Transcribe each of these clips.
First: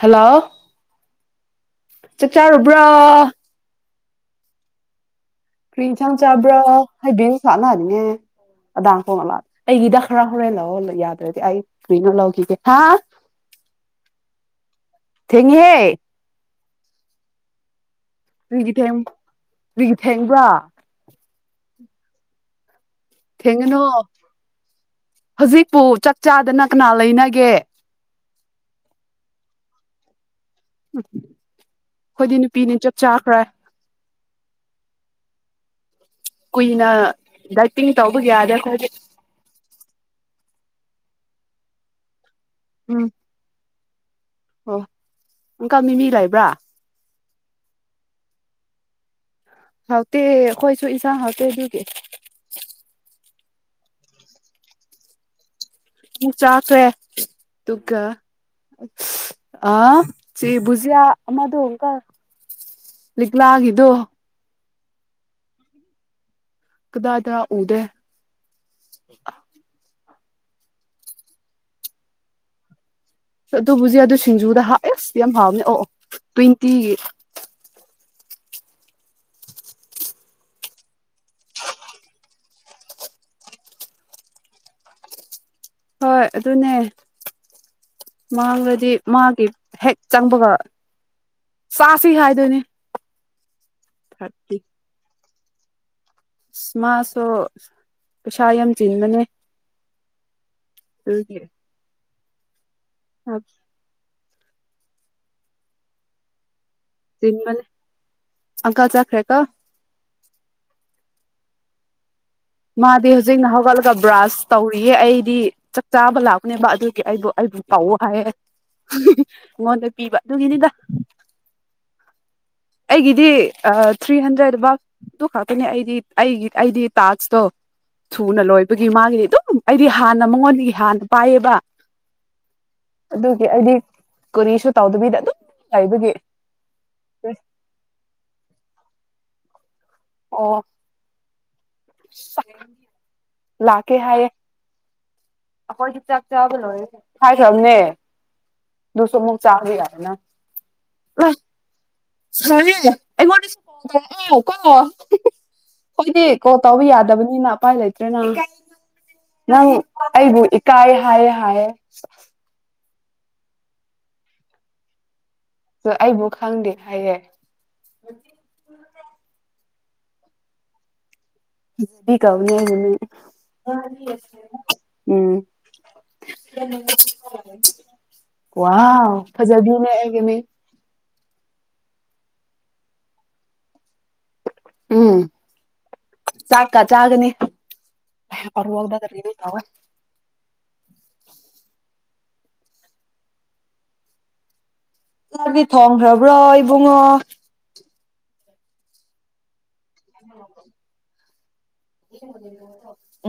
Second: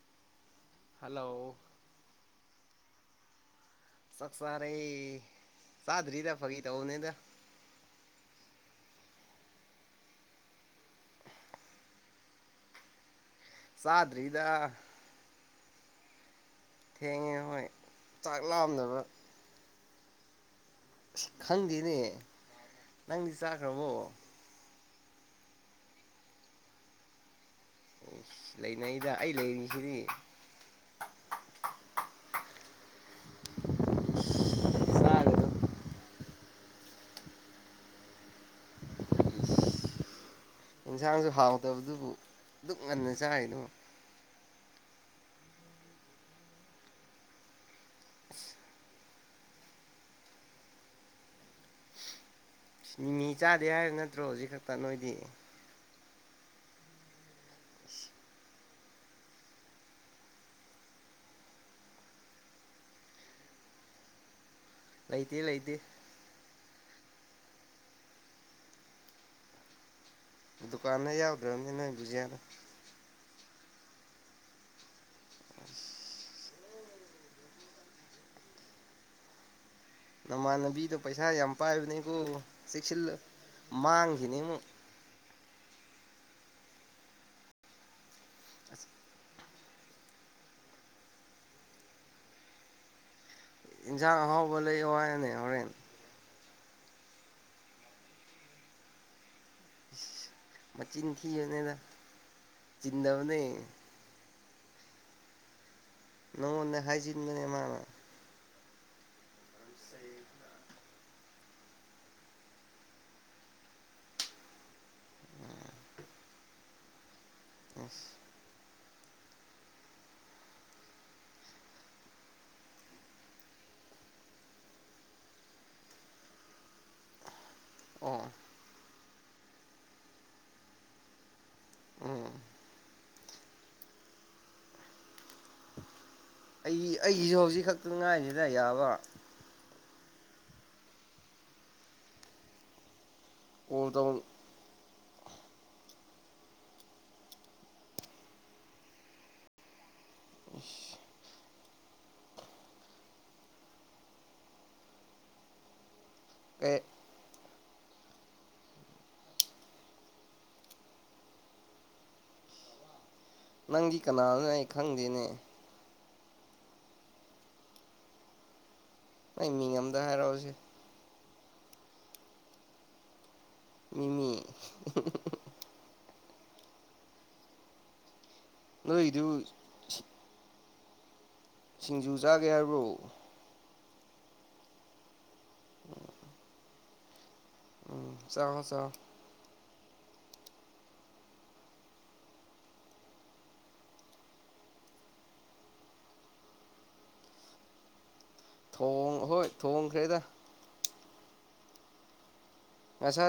hello hello ꯑꯥ ꯆꯥꯛꯆꯥꯔꯦ ꯀꯔꯤꯏꯟꯁꯥꯡ ꯆꯥꯕ꯭ꯔꯣ ꯍꯥꯏꯗꯤ [unintelligible] ꯁꯥꯠꯅꯔꯤꯅꯦ [unintelligible] ꯑꯗꯥ [unintelligible] ꯀꯣꯡꯂꯥ [unintelligible] ꯑꯩꯒꯤꯗ ꯈꯔ ꯍꯣꯔꯦꯟ ꯂꯧ ꯌꯥꯗ꯭ꯔꯗꯤ ꯑꯩ ꯀꯔꯤꯅꯣ ꯂꯧꯈꯤꯒꯦ ꯆꯥꯗ꯭ꯔꯤꯗꯥ ꯊꯦꯡꯉꯦꯍꯦ ꯊꯦꯡꯉꯦ ꯍꯣꯏ ꯇꯥꯛ ꯀꯔꯤꯒꯤ ꯊꯦꯡ ꯂꯥꯝꯅꯕ ꯀꯔꯤꯒꯤ ꯊꯦꯡꯕ꯭ꯔꯥ ꯈꯪꯗꯦꯅꯦ ꯅꯪꯗꯤ ꯊꯦꯡꯒꯅꯣ ꯆꯥꯈ꯭ꯔꯕꯣ ꯍꯧꯖꯤꯛꯄꯨ ꯆꯥꯛ ꯆꯥꯗꯅ ꯀꯅꯥ ꯂꯩꯅꯒꯦ ꯎꯁ ꯂꯩꯅꯩꯗ ꯑꯩ ꯂꯩꯔꯤꯁꯤꯗꯤ ꯎꯝ ꯑꯩꯈꯣꯏꯗꯤ ꯅꯨꯄꯤꯅꯦ ꯆꯞ ꯆꯥꯈ꯭ꯔꯦ ꯆꯥꯒꯅꯨ ꯀꯨꯏꯅ ꯗꯥꯏꯇꯤꯡ ꯇꯧꯕ ꯌꯥꯗꯦ ꯑꯩꯈꯣꯏꯗꯤ ꯌꯦꯟꯁꯥꯡꯁꯨ ꯍꯥꯎꯇꯕꯗꯨꯕꯨ ꯑꯗꯨꯛ ꯎꯝ ꯉꯟꯅ ꯆꯥꯔꯤꯗꯣ ꯑꯣ ꯑꯪꯀꯜ ꯃꯤꯃꯤ ꯂꯩꯕ꯭ꯔꯥ [unintelligible] ꯍꯥꯎꯇꯦ ꯑꯈꯣꯏꯁꯨ ꯏꯟꯁꯥꯡ ꯍꯥꯎꯇꯦ ꯑꯗꯨꯒꯤ ꯃꯤꯃꯤ ꯆꯥꯗꯦ ꯍꯥꯏ ꯅꯠꯇ꯭ꯔꯣ ꯍꯧꯖꯤꯛ ꯈꯛꯇ ꯅꯣꯏꯗꯤ ꯆꯥꯈ꯭ꯔꯦ ꯑꯗꯨꯒ ꯑ ꯆꯦ ꯕꯨꯖꯤꯌꯥ ꯑꯃꯗꯣ ꯑꯪꯀ ꯂꯤꯛꯂꯥꯒꯤꯗꯣ ꯂꯩꯇꯦ ꯂꯩꯇꯦ ꯗꯥꯗꯥ ꯎꯗꯦ ꯗꯨꯀꯥꯟꯗ ꯌꯥꯎꯗ꯭ꯔꯝꯅꯤ ꯅꯣꯏ ꯕꯨꯖꯤꯌꯥꯗꯣ ꯑꯗꯨ ꯕꯨꯖꯤꯌꯥꯗꯨ ꯁꯤꯡꯖꯨꯗ ꯍꯥ ꯏꯁ ꯌꯥꯝ ꯍꯥꯎꯕꯅꯦ ꯑꯣ ꯑꯣ ꯇ꯭ꯋꯦꯟꯇꯤꯒꯤ ꯅꯃꯥꯟꯅꯕꯤꯗꯣ ꯄꯩꯁꯥ ꯌꯥꯝ ꯄꯥꯏꯕꯅꯦꯀꯣ ꯆꯦꯛꯁꯤꯜꯂꯨ ꯃꯥꯡꯒꯤꯅꯤ ꯑꯃꯨꯛ ꯍꯣꯏ ꯑꯗꯨꯅꯦ ꯑꯁ ꯃꯥꯡꯂꯗꯤ ꯃꯥꯒꯤ ꯍꯦꯛ ꯆꯪꯕꯒ ꯆꯥꯁꯤ ꯍꯥꯏꯗꯣꯏꯅꯦ ꯏꯟꯖꯥꯡ ꯊꯥꯔꯇꯤ ꯑꯍꯥꯎꯕ ꯂꯩꯌꯣ ꯍꯥꯏꯅꯦ ꯍꯣꯔꯦꯟ ꯃꯥꯁꯨ ꯄꯩꯁꯥ ꯌꯥꯝ ꯆꯤꯟꯕꯅꯦ [unintelligible] ꯃꯆꯤꯟ ꯑꯗꯨꯒꯤ ꯊꯤꯑꯅꯦꯗ ꯆꯤꯟꯗꯕꯅꯦ ꯅꯪꯉꯣꯟꯗ ꯍꯥꯏꯖꯤꯟꯕꯅꯦ ꯆꯤꯟꯕꯅꯦ ꯃꯥꯅ ꯑꯪꯀꯜ ꯆꯠꯈ꯭ꯔꯦꯀꯣ ꯃꯥꯗꯤ ꯍꯧꯖꯤꯛꯅ ꯍꯧꯒꯠꯂꯒ ꯕ꯭ꯔꯥꯁ ꯇꯧꯔꯤꯌꯦ ꯑꯩꯗꯤ ꯆꯥꯛ ꯆꯥꯕ ꯂꯥꯛꯄꯅꯦꯕ ꯑꯗꯨꯒꯤ ꯑꯩꯕꯨ ꯑꯕꯨ ꯇꯧꯋꯣ ꯑꯁ ꯍꯥꯏꯌꯦ ꯑꯩꯉꯣꯟꯗ ꯄꯤꯕ ꯑꯗꯨꯒꯤꯅꯤꯗ ꯑꯩꯒꯤꯗꯤ ꯊ꯭ꯔꯤ ꯍꯟꯗ꯭ꯔꯦꯠ [unintelligible] ꯇꯨ ꯈꯥꯛꯇꯅꯦ ꯑꯩꯗꯤ ꯑꯩꯒꯤ ꯑꯩꯗꯤ ꯇꯥꯛꯁ ꯇꯣ ꯑꯣ ꯊꯨꯅꯂꯣꯏꯕꯒꯤ ꯃꯥꯒꯤ ꯑꯗꯨꯝ ꯑꯩꯗꯤ ꯍꯥꯟꯅ ꯃꯉꯣꯟꯗꯒꯤ ꯍꯥꯟꯅ ꯄꯥꯏꯌꯦꯕ ꯎꯝ ꯑꯗꯨꯒꯤ ꯑꯩꯗꯤ ꯀꯨꯔꯤꯁꯨ ꯇꯧꯗꯕꯤꯗ ꯑꯗꯨꯝ ꯂꯩꯕꯒꯤ ꯑꯩ ꯑꯩꯒꯤꯁꯨ ꯍꯧꯖꯤꯛ ꯈꯛꯇ ꯉꯥꯏꯔꯤꯗ ꯌꯥꯕ ꯑꯣ [unintelligible] ꯀꯣꯜ ꯂꯥꯛꯀꯦ ꯇꯧ ꯍꯥꯏꯌꯦ ꯑꯈꯣꯏꯁꯨ ꯆꯥꯛ ꯆꯥꯕ ꯂꯣꯏꯔꯦ ꯍꯥꯏꯈ꯭ꯔꯝꯅꯦ ꯑꯗꯨꯁꯨ ꯑꯃꯨꯛ ꯆꯥꯎ ꯌꯥꯗꯅ [unintelligible] [unintelligible] ꯍꯣꯏꯗꯤ ꯀꯣ ꯑꯦ ꯇꯧꯕꯕ ꯌꯥꯗꯕꯅꯤꯅ ꯎꯄꯥꯏ ꯂꯩꯇ꯭ꯔꯦ ꯅꯪ ꯅꯪ ꯑꯩꯕꯨ ꯏꯀꯥꯏ ꯍꯥꯏꯌꯦꯦ ꯍꯥꯏꯌꯦ ꯅꯪꯒꯤ ꯀꯅꯥꯅ ꯑꯩ ꯈꯪꯗꯦꯅꯦ ꯑ ꯑꯩꯕꯨ ꯈꯪꯗꯦ ꯍꯥꯏꯌꯦꯦ ꯅꯪ ꯃꯤꯡ ꯑꯝꯗ ꯍꯥꯏꯔꯛꯑꯣꯁꯦ ꯃꯕꯤ ꯀꯥꯎꯅꯦꯅꯦ ꯃꯤꯃꯤ ꯎꯝ ꯌꯥꯝ ꯅꯣꯏꯗꯨ ꯀ ꯐꯖꯕꯤꯅꯅꯦ ꯁꯤꯡꯖꯨ ꯆꯥꯒꯦ ꯍꯥꯏꯕ꯭ꯔꯣ ꯎꯝ ꯆꯛꯀꯥ ꯆꯥꯒꯅꯤ ꯎꯝ ꯐ ꯆꯥꯎ ꯆꯥꯎ ꯑꯣꯗ ꯇ ꯊꯕ [inaudible] ꯆꯗꯤ ꯊꯣꯡꯈ꯭ꯔꯕ꯭ꯔꯣ ꯏꯕꯨꯡꯉꯣ ꯊꯣꯡ ꯍꯣꯏ ꯊꯣꯡꯈꯩꯗ ꯌꯦ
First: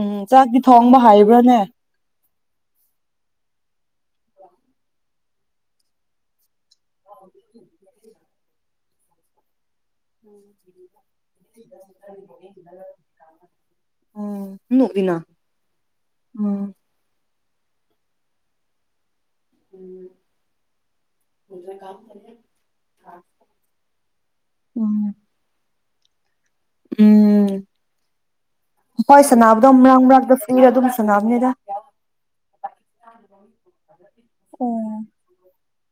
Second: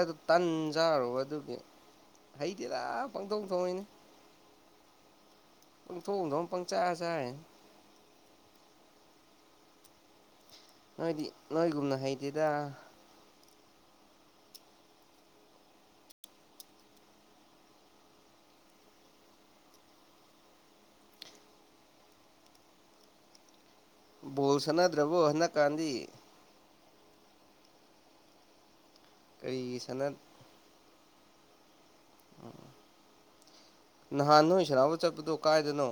ꯎꯝ ꯆꯥꯛꯇꯤ ꯊꯣꯡꯕ ꯍꯥꯏꯕ꯭ꯔꯥꯅꯦ ꯍꯩꯇꯦꯔꯥ ꯄꯪꯊꯧ ꯊꯣꯡꯉꯏꯅꯦ ꯊꯣꯡꯗ ꯄꯪꯆꯥꯥꯁ ꯎꯝ ꯅꯣꯏꯗꯤ ꯅꯣꯏꯒꯨꯝꯅ ꯍꯩꯇꯦꯗ ꯑꯣ ꯎ ꯅ ꯎꯝ ꯎꯝ ꯄꯨ ꯀꯝ ꯇꯔ ꯣꯜꯁꯅ ꯗ꯭ꯔꯕꯣ ꯍꯅ ꯀꯥꯟꯖꯤ ꯎꯝ ꯍꯣꯏ ꯁꯥꯟꯅꯕꯗꯣ ꯀꯔꯤ ꯃꯔꯥꯡ ꯃꯔꯥꯡꯛꯇ ꯐ꯭ꯔꯤꯔ ꯑꯗꯨꯝ ꯁꯥꯟꯅꯕꯅꯤꯗ ꯎ ꯅꯍꯥꯟ ꯅꯣꯏ ꯁꯅꯥꯎꯕ ꯎꯝ ꯆꯠꯄꯗꯣ ꯀꯥꯏꯗꯅꯣ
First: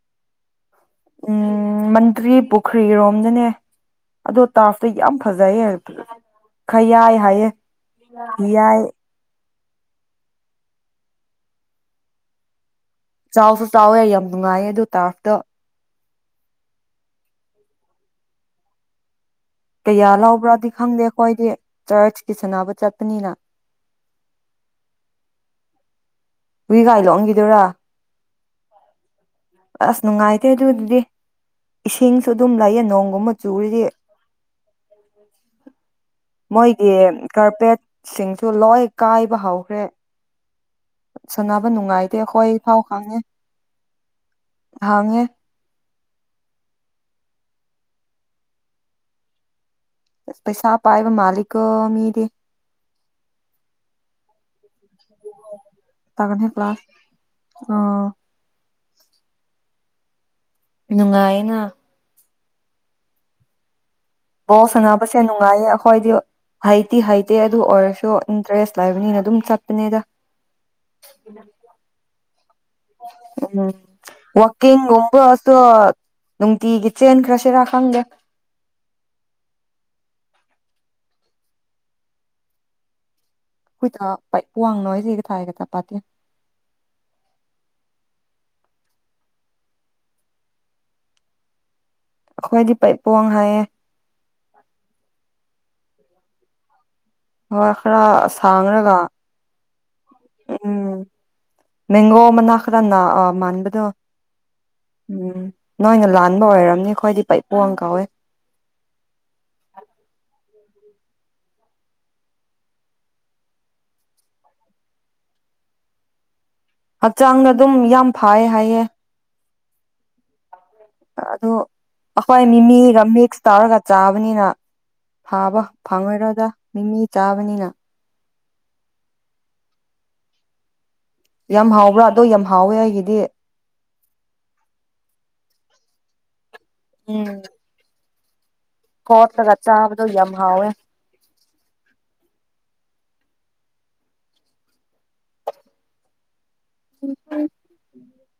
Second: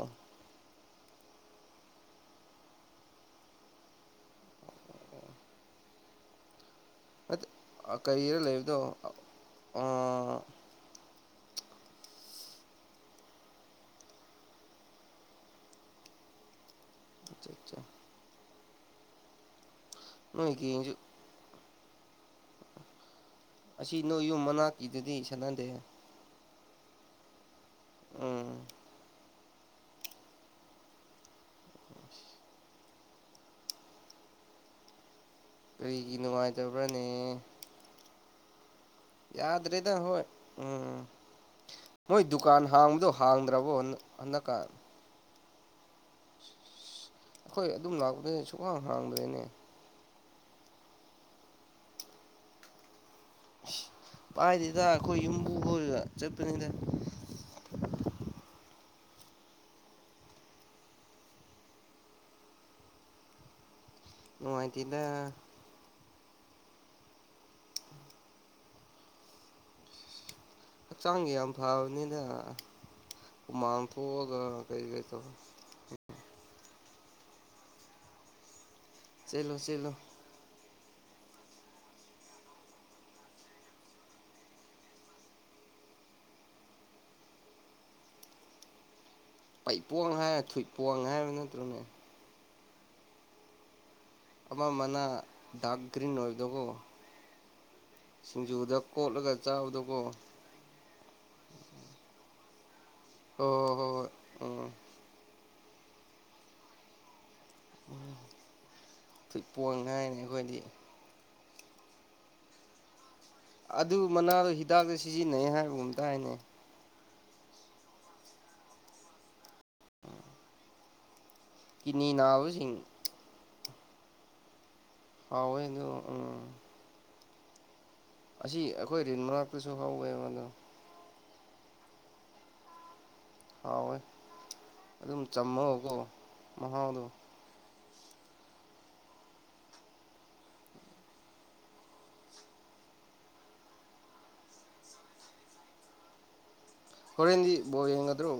ꯎꯝ ꯃꯟꯇ꯭ꯔꯤ ꯄꯨꯈ꯭ꯔꯤꯔꯣꯝꯅꯅꯦ ꯑꯗꯣ ꯇꯥꯐꯇꯣ ꯌꯥꯝ ꯐꯖꯩꯌꯦ ꯍꯥꯏ ꯈ ꯌꯥꯏ ꯍꯥꯏꯌꯦ ꯌꯥꯏ ꯑ ꯆꯥꯎꯁꯨ ꯆꯥꯎꯋꯦ ꯌꯥꯝ ꯅꯨꯡꯉꯥꯏꯌꯦ ꯑꯗꯨ ꯇꯥꯐꯇ ꯑꯆꯥ ꯑꯆꯥ ꯀꯌꯥ ꯅꯣꯏ ꯂꯕ꯭ꯔꯥꯗꯤ ꯒꯦꯡꯁꯨ ꯈꯪꯗꯦ ꯑꯩꯈꯣꯏꯗꯤ ꯆꯔꯆꯀꯤꯁꯨꯅꯥꯕꯨ ꯆꯄꯅꯤꯅ ꯑꯁꯤ ꯅꯣꯏ ꯌꯨꯝ ꯃꯅꯥꯛꯀꯤꯗꯨꯗꯤ ꯁꯥꯟꯅꯟꯗꯦ ꯏꯒꯥꯏ ꯂꯛꯑꯒꯤꯗꯣꯏꯔꯥ ꯎꯝ ꯑꯁ ꯅꯨꯡꯉꯥꯏꯇꯦ ꯑꯗꯨꯗꯤ ꯏꯁꯤꯡꯁꯨ ꯑꯗꯨꯝ ꯂꯩꯌꯦ ꯅꯣꯡꯒꯨꯝ ꯃ ꯆꯨꯔꯗꯤ ꯀꯔꯤꯒꯤ ꯃꯣꯏꯒꯤ ꯅꯨꯡꯉꯥꯏꯇꯕ꯭ꯔꯅꯦ ꯀꯔꯄꯦꯠꯁꯤꯡ ꯀ ꯂꯣꯏ ꯀꯥꯏꯕ ꯍꯧꯈ꯭ꯔꯦ ꯌꯥꯗ꯭ꯔꯦꯗ ꯍꯣꯏ ꯎꯝ ꯁꯥꯟꯅꯕ ꯅꯨꯡꯉꯥꯏꯇꯦ ꯃꯣꯏ ꯑꯩꯈꯣꯏ ꯗꯨꯀꯥꯟ ꯐꯥꯎ ꯍꯥꯡꯕꯗꯣ ꯈꯪꯉꯦ ꯍꯥꯡꯗ꯭ꯔꯕꯣ ꯍꯟꯗꯛꯀꯥ ꯍꯥꯡꯉꯦ ꯑꯩꯈꯣꯏ ꯑꯗꯨꯝ ꯂꯥꯛꯄꯗ ꯁꯨꯍꯥꯡ ꯍꯥꯡꯕꯗꯩꯅꯦ ꯄꯩꯁꯥ ꯄꯥꯏꯕ ꯃꯥꯂꯤꯀ‌ꯣ ꯃꯤꯗꯤ ꯄꯥꯏꯗ‌ꯦ ꯗ ꯑꯩꯈꯣꯏ ꯌꯨꯝꯕꯨꯕꯨ ꯇꯥꯒꯅꯤ ꯆꯠꯄꯅꯤꯗ ꯀ꯭ꯂꯥꯁ ꯑꯥ ꯅꯨꯡꯉꯥꯏꯅ ꯕꯣꯜ ꯑꯅꯥꯕꯁꯦ ꯌꯥꯝ ꯅꯨꯡꯉꯥꯏꯇꯦꯗ ꯅꯨꯡꯉꯥꯏꯌꯦ ꯑꯩꯈꯣꯏꯗꯤ ꯍꯩꯗꯤꯍꯩꯇꯦ ꯑꯗꯨ ꯑꯣꯏꯔꯁꯨ ꯏꯟꯇꯔꯦꯁ ꯂꯩꯕꯅꯤꯅ ꯑꯗꯨꯝ ꯆꯠꯄꯅꯦꯗ ꯍꯛꯆꯥꯡꯒꯤ ꯌꯥꯝ ꯐꯕꯅꯤꯅ ꯎꯝ ꯀꯔꯤ ꯀꯔꯤ ꯇꯧ ꯋꯥꯀꯤꯡꯒꯨꯝꯕꯁꯨ ꯅꯨꯡꯇꯤꯒꯤ ꯆꯦꯟꯈ꯭ꯔꯁꯤꯔꯥ ꯈꯪꯗꯦ ꯆ‌ꯦꯂꯣ ꯆ‌ꯦꯂꯣ [unintelligible] ꯄꯩ ꯄꯣꯋꯥꯡ ꯍꯥꯏꯔ ꯊꯨꯏꯠ ꯄꯣꯋꯥꯥꯡ ꯍꯥꯏꯔꯕ ꯅꯠꯇ꯭ꯔꯣꯅꯦ ꯑꯩꯈꯣꯏꯗꯤ ꯄꯩꯄꯣꯋꯥꯡ ꯍꯥꯏꯌꯦ ꯑ ꯃꯅꯥ ꯗꯒ꯭ꯔꯤꯟ ꯑꯣꯏꯗ ꯀꯣ ꯍꯣꯏ ꯈꯔ ꯁꯥꯡꯔꯒ ꯀꯣꯠꯂꯒ ꯆꯥꯕꯗꯣꯀꯣ ꯎꯝ ꯃꯦꯡꯒꯣ ꯃꯅꯥ ꯈꯔꯅꯥ ꯍꯣꯏ ꯍꯣꯏ ꯃꯥꯟꯕꯥꯟꯕꯗꯣ ꯍꯣꯏ ꯍꯣꯏ ꯎꯝ ꯎꯝ ꯅꯣꯏꯅ ꯂꯥꯟꯕ ꯑꯣꯏꯔꯝꯅꯤ ꯑꯩꯈꯣꯏꯗꯤ ꯄꯩꯄꯣꯡ ꯀꯧꯋꯦ ꯐꯨꯠꯕ‌ꯣꯟ ꯍꯥꯏꯔꯤꯅꯦ ꯑꯩꯈꯣꯏꯗꯤ ꯑꯗꯨ ꯃꯅꯥꯗꯣ ꯍꯤꯗꯥꯛꯇ ꯁꯤꯖꯤꯟꯅꯩ ꯍꯥꯏꯕꯒꯝꯇꯥꯏꯅꯦ ꯍꯛꯆꯥꯡꯅ ꯑꯗꯨꯝ ꯌꯥꯝ ꯐꯌꯦ ꯍꯥꯏꯌꯦ ꯑꯗꯣ ꯀꯤꯅꯤ ꯑꯩꯈꯣꯏ ꯅꯥꯕꯁꯤꯡ ꯃꯤꯃꯤ ꯔꯥꯃꯤꯛꯁ ꯇꯥꯔꯒ ꯆꯥꯕꯅꯤꯅ ꯐꯥꯕ ꯍꯥꯎꯋꯦ ꯑꯗꯣ ꯎꯝ ꯐꯪꯉꯣꯏꯔꯗ ꯃꯤꯃꯤ ꯆꯥꯕꯅꯤꯅ ꯑꯁꯤ ꯑꯩꯈꯣꯏ ꯔꯤꯟ ꯃꯅꯥꯛꯇꯁꯨ ꯍꯧꯋꯦꯕ ꯑꯗꯣ ꯌꯥꯝ ꯍꯥꯎꯕ꯭ꯔꯥ ꯑꯗꯣ ꯌꯥꯝ ꯍꯥꯎꯋꯦ ꯑꯩꯒꯤꯗꯤ ꯍꯥꯎꯋꯦ ꯑꯗꯨꯝ ꯆꯝꯃꯒꯀꯣ ꯃꯍꯥꯎꯗꯨ ꯀ‌ꯣꯠꯂꯒ ꯆꯕꯗꯨ ꯌꯥꯝ ꯍꯥꯎꯋ‌ꯦ ꯍꯔꯦꯟꯗꯤ ꯕ ꯌꯦꯡꯒꯗ꯭ꯔꯣ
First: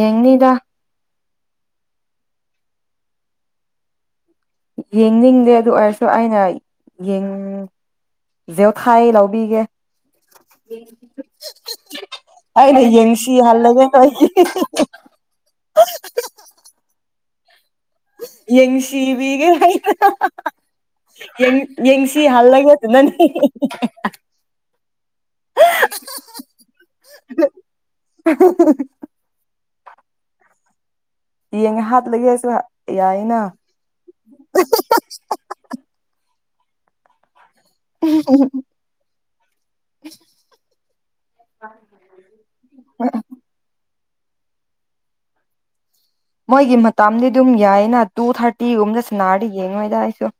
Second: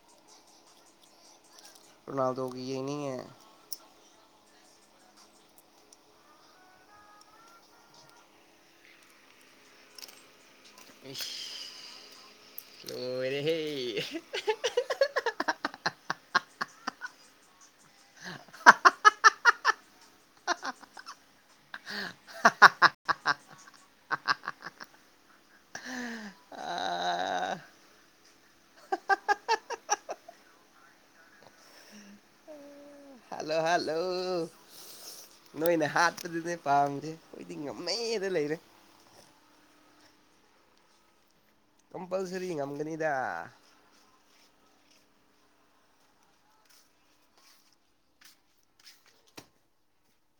ꯌꯦꯉꯗ ꯔꯣꯅꯥꯜꯗꯣꯒꯤ ꯌꯦꯅꯤꯌꯦ ꯌꯦꯡꯅꯤꯡꯗꯦ ꯑꯗꯨ ꯑꯣꯏꯔꯁꯨ ꯑꯩꯅ ꯌꯦꯡ ꯗꯣꯈꯥꯏ ꯂꯧꯕꯤꯒꯦ ꯏꯁ ꯑꯅꯦ ꯌꯦꯡꯁꯤ ꯂꯣꯏꯔꯦꯍꯦ ꯍꯜꯂꯒꯦ ꯅ ꯌꯦꯡꯁꯤꯕꯒ ꯌꯦ ꯌꯦꯡꯁꯤ ꯍꯜꯂꯒꯦ ꯑꯗꯨꯅꯅꯦ ꯑꯥ [unintelligible] ꯌꯦꯡꯉ ꯍꯥꯠꯂꯒꯦ ꯍꯥꯏꯁꯨ ꯌꯥꯏꯅ ꯍꯜꯂꯣ ꯍꯜꯂꯣ [unintelligible] ꯅꯣꯏꯅ ꯍꯥꯠꯄꯗꯨꯅꯦ ꯄꯥꯝꯁꯦ ꯑꯩꯈꯣꯏꯗꯤ ꯉꯝꯃꯦꯗ ꯂꯩꯔꯦ [unintelligible] ꯀꯝꯄꯜꯁꯔꯤ ꯉꯝꯒꯅꯤꯗ ꯃꯣꯏꯒꯤ ꯃꯇꯗꯤ ꯑꯗꯨꯝ ꯌꯥꯏꯅ ꯇꯨ ꯊꯥꯔꯇꯤꯒꯨꯝꯗ ꯁꯅꯥꯔꯗꯤ ꯌꯦꯡꯉꯣꯏꯗ ꯑꯩꯁꯨ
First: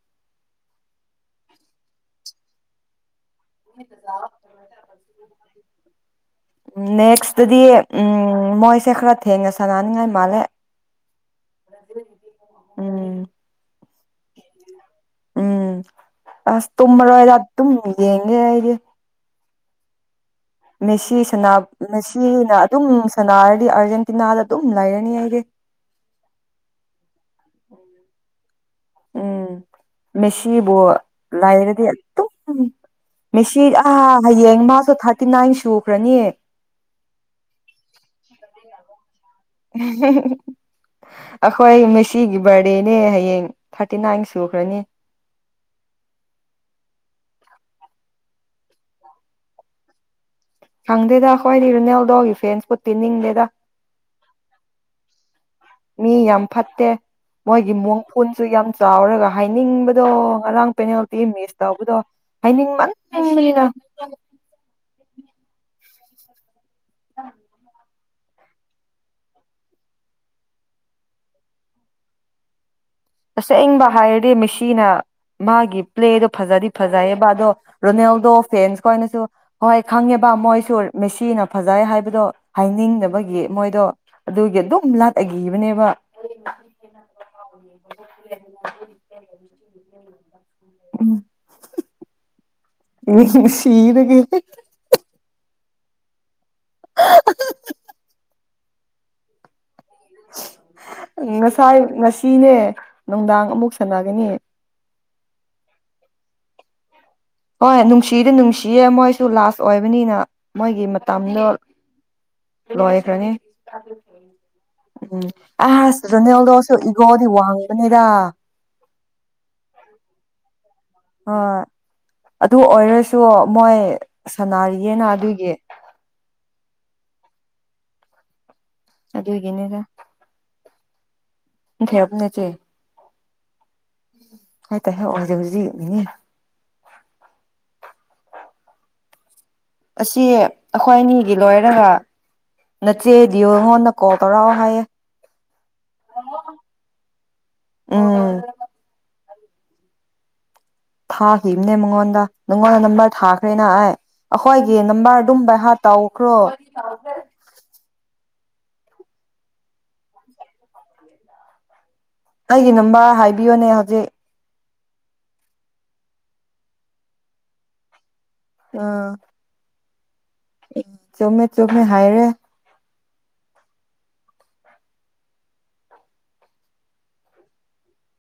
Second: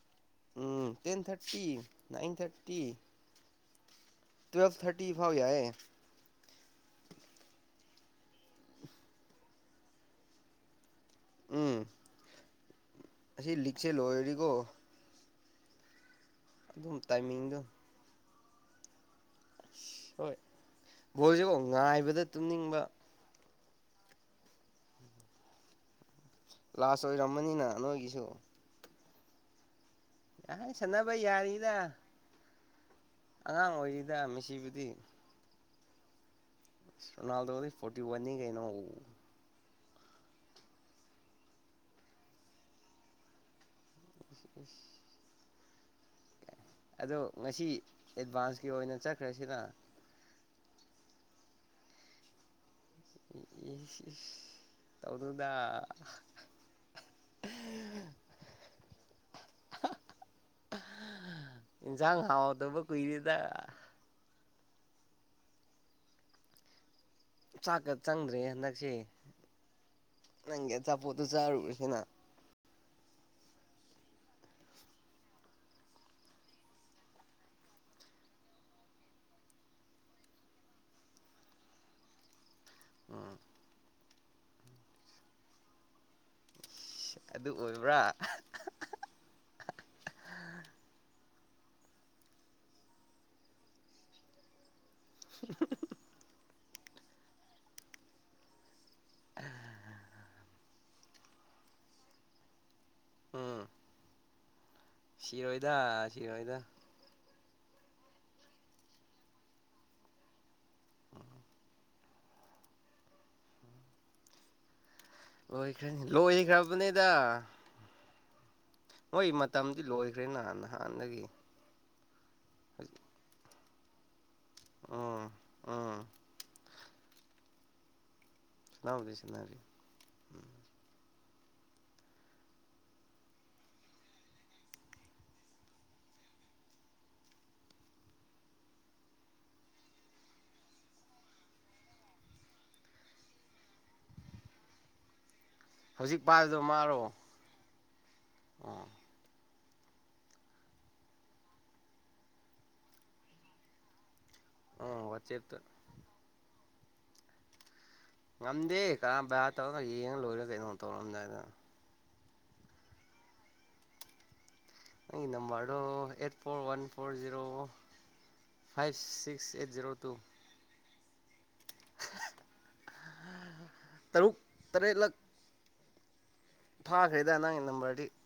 ꯎꯝ ten thirty nine thirty twelve ꯊꯔꯇꯤꯐꯥꯎ ꯌꯥꯏ ꯑꯗꯨꯗꯤ ꯎꯝ ꯃꯣꯏꯁꯦ ꯈꯔ ꯊꯦꯡꯅ ꯁꯥꯟꯅꯅꯤꯉꯥꯏ ꯃꯥꯜꯂꯦ ꯎꯝ [unintelligible] ꯎꯝ ꯑꯁꯤ ꯂꯤꯛꯁꯦ ꯂꯣꯏꯔꯗꯤꯀꯣ ꯎꯝ ꯑꯁ ꯑꯗꯨꯝ ꯇꯝꯕꯔ ꯋꯥꯏꯔ ꯇꯥꯏꯃꯤꯡꯗꯣ ꯑꯗꯨꯝ ꯌꯦꯡꯉꯦꯗꯤ ꯍꯣꯏ ꯦꯁꯤ ꯕꯣꯜꯁꯤꯀꯣ ꯉꯥꯏꯕꯗ ꯃꯦꯅ ꯇꯨꯝꯅꯤꯡꯕ ꯑꯗꯨꯝ ꯁꯅꯥ ꯗꯤ ꯑꯥꯔꯖꯦꯟꯇꯤꯅꯥꯗ ꯑꯗꯨꯝ ꯂꯩꯔꯅꯤ ꯑꯩꯗꯤꯦ ꯂꯥꯁ ꯑꯣꯏꯔꯝꯃꯅꯤꯅ ꯅꯣꯏꯒꯤꯁꯨ ꯎꯝ ꯌꯥꯏ ꯃꯦꯁꯤꯕꯨ ꯁꯥꯟꯅꯕ ꯌꯥꯔꯤꯗ ꯂꯥꯏꯔꯗꯤ ꯑꯗꯨꯝ ꯃꯦꯁꯤ ꯑꯉꯥꯡ ꯑ ꯑꯣꯏꯔꯤꯗ ꯍꯌꯦꯡ ꯃꯦꯁꯤꯕꯨꯗꯤ ꯃꯥꯁꯨ ꯊꯥꯔꯇꯤ ꯅꯥꯏꯟꯁꯨ ꯀꯅ ꯔꯅꯥꯜꯗꯣ ꯐꯣꯔꯇꯤ ꯋꯥꯟ ꯀꯩꯅꯣ ꯑꯩꯈꯣꯏ ꯉꯁꯤꯒꯤ ꯕꯥꯔꯗꯦꯅꯦ ꯍꯌꯦꯡ ꯊꯥꯔ ꯊꯥꯔꯇꯤ ꯅꯥꯏꯟ ꯁꯨꯈ꯭ꯔꯅꯤ ꯑꯗꯣ ꯉꯁꯤ ꯑꯦꯗꯚꯥꯟꯁꯀꯤ ꯑꯣꯏꯅ ꯆꯠꯈ꯭ꯔꯁꯤꯅ ꯍꯪꯗꯦꯗ ꯍꯣꯏ ꯏꯔ ꯅꯦꯜꯗꯣ ꯐꯦꯟꯁ ꯇꯤꯟꯗꯦꯗ ꯇꯗ ꯃꯤ ꯌꯥꯝ ꯐꯠꯇꯦ ꯃꯣꯏꯒꯤ ꯃꯣꯡ ꯐꯨꯣꯟꯁꯨ ꯌꯥꯝ ꯆꯥꯎꯔꯒ ꯍꯥꯏꯅꯤꯡꯕꯗꯣ ꯉꯔꯥꯡ ꯄꯦꯅꯥꯜꯇꯤ ꯃꯤꯁ ꯇꯧꯕꯗꯣ ꯏꯟꯁꯥꯡ ꯍꯥꯎꯗꯕ ꯀꯨꯏꯔꯦꯗ ꯍꯥꯏꯅꯤꯡꯕꯟꯕꯅꯤꯅ ꯑ ꯆꯥꯛꯀ ꯆꯪꯗ꯭ꯔꯦ ꯍꯟꯗꯛꯁꯦ ꯅꯪꯒꯤ ꯑꯆꯥꯄꯣꯠꯇꯣ ꯆꯥꯔꯨꯁꯤꯅ ꯑꯁꯦꯡꯕ ꯍꯥꯏꯔꯗꯤ ꯃꯦꯁꯤꯅ ꯃꯥꯒꯤ ꯄ꯭ꯂꯦꯗꯣ ꯐꯖꯗꯤ ꯐꯖꯩꯌꯦꯕ ꯑꯗꯣ ꯔꯣꯅꯦꯜꯗꯣ ꯐꯦꯟꯁ ꯈꯣꯏꯅꯁꯨ ꯍꯣꯏ ꯈꯪꯉꯦꯕ ꯃꯣꯏꯁꯨ ꯃꯦꯁꯤꯅ ꯐꯖꯩ ꯍꯥꯏꯕꯗꯣ ꯎꯝ ꯍꯥꯏꯅꯤꯡꯗꯕꯒꯤ ꯃꯣꯏꯗꯣ ꯑꯗꯨꯒꯤ ꯑꯗꯨꯝ ꯂꯥꯠꯑꯈꯤꯕꯅꯦꯕ ꯑꯗꯨ ꯑꯣꯏꯕ꯭ꯔꯥ [unintelligible] [inaudible] ꯏ ꯁꯗ ꯀꯦ ꯍꯦꯍꯦ [inaudible] ꯎ ꯉꯁꯥꯏ ꯉꯁꯤꯅꯦ ꯅꯨꯡꯗꯥꯡ ꯎꯝ ꯑꯃꯨꯛ ꯁꯟꯅꯒꯅꯤ ꯁꯤꯔꯣꯏꯗ ꯁꯤꯔꯣꯏꯗ ꯍꯣꯏ ꯅꯨꯡꯁꯤꯗꯤ ꯅꯨꯡꯁꯤꯌꯦ ꯃꯣꯏꯁꯨ ꯂꯥꯁ ꯑꯣꯏꯕꯅꯤꯅ ꯃꯣꯏꯒꯤ ꯃꯇꯝꯗꯣ ꯂꯣꯏꯈ꯭ꯔꯅꯤ ꯎꯝ ꯂꯣꯏꯈ꯭ꯔꯅꯤ ꯑꯁ ꯔꯣꯅꯥꯜꯗꯣꯁꯨ ꯂꯣꯏꯈ꯭ꯔꯕꯅꯤꯗ ꯏꯒꯣꯗꯤ ꯋꯥꯡꯕꯅꯤꯗ ꯅꯣꯏ ꯃꯇꯝꯗꯤ ꯂꯣꯏꯈ꯭ꯔꯦ ꯅꯍꯥꯟꯅ ꯅꯥꯟꯅꯗꯒꯤ ꯍꯣꯏ ꯑꯗꯨ ꯑꯣꯏꯔꯁꯨ ꯃꯣꯏ ꯁꯅꯥꯔꯤꯌꯦꯅ ꯎꯝ ꯑꯗꯨꯒꯤ ꯎꯝ ꯁꯕꯗꯤꯁꯤꯅꯦ ꯑꯗꯨꯒꯤꯅꯤꯗ ꯎꯝ ꯈꯦꯕꯅꯦ ꯆꯦ ꯍ ꯇ ꯍ ꯍꯧꯖꯤ ꯍꯧꯖꯤ ꯑꯁꯤ ꯑꯩꯈꯣꯏ ꯑꯅꯤꯒꯤ ꯂꯣꯏꯔꯒ ꯅꯠꯇꯦ ꯗꯤꯌꯣ ꯍꯣꯟꯅ ꯀꯣꯜ ꯇꯧꯔꯛꯑꯣ ꯍꯥꯏꯌꯦ ꯍꯧꯖꯤꯛ ꯄꯥꯏꯕꯗꯣ ꯃꯥꯔꯣ ꯎꯝ ꯑꯣ ꯊꯥꯈꯤꯕꯅꯦ ꯃꯉꯣꯟꯗ ꯅꯪꯉꯣꯟꯗ ꯅꯝꯕꯔ ꯊꯥꯈ꯭ꯔꯦꯅ ꯍꯥꯏ ꯑꯩꯈꯣꯏꯒꯤ ꯎꯝ ꯅꯝꯕꯔ ꯑꯗꯨꯝ ꯋꯥꯆꯦꯞꯇ ꯚꯍꯠ ꯇꯧꯈ꯭ꯔꯣ ꯀꯦ ꯉꯝꯗꯦ ꯀꯔꯝ ꯇꯧꯔꯒ ꯌꯦꯡꯉ ꯂꯣꯏꯔꯣ ꯀꯩꯅꯣ ꯇꯧꯔꯝꯗꯥꯏꯗꯅ ꯑꯩꯒꯤ ꯅꯝꯕ ꯍꯥꯏꯕꯤꯌꯣꯅꯦ ꯍꯧꯖꯤꯛ number eight four one four zero five six eight zero ꯇꯣ ꯎ ꯆꯨꯝꯃꯦ ꯆꯨꯝꯃꯦ ꯍꯥꯏꯔꯦ ꯇꯔꯨꯛ ꯇꯔꯦꯠꯂꯛ ꯐꯥꯈ꯭ꯔꯦꯗ ꯅꯪꯒꯤ ꯅꯝꯕꯔꯗꯤ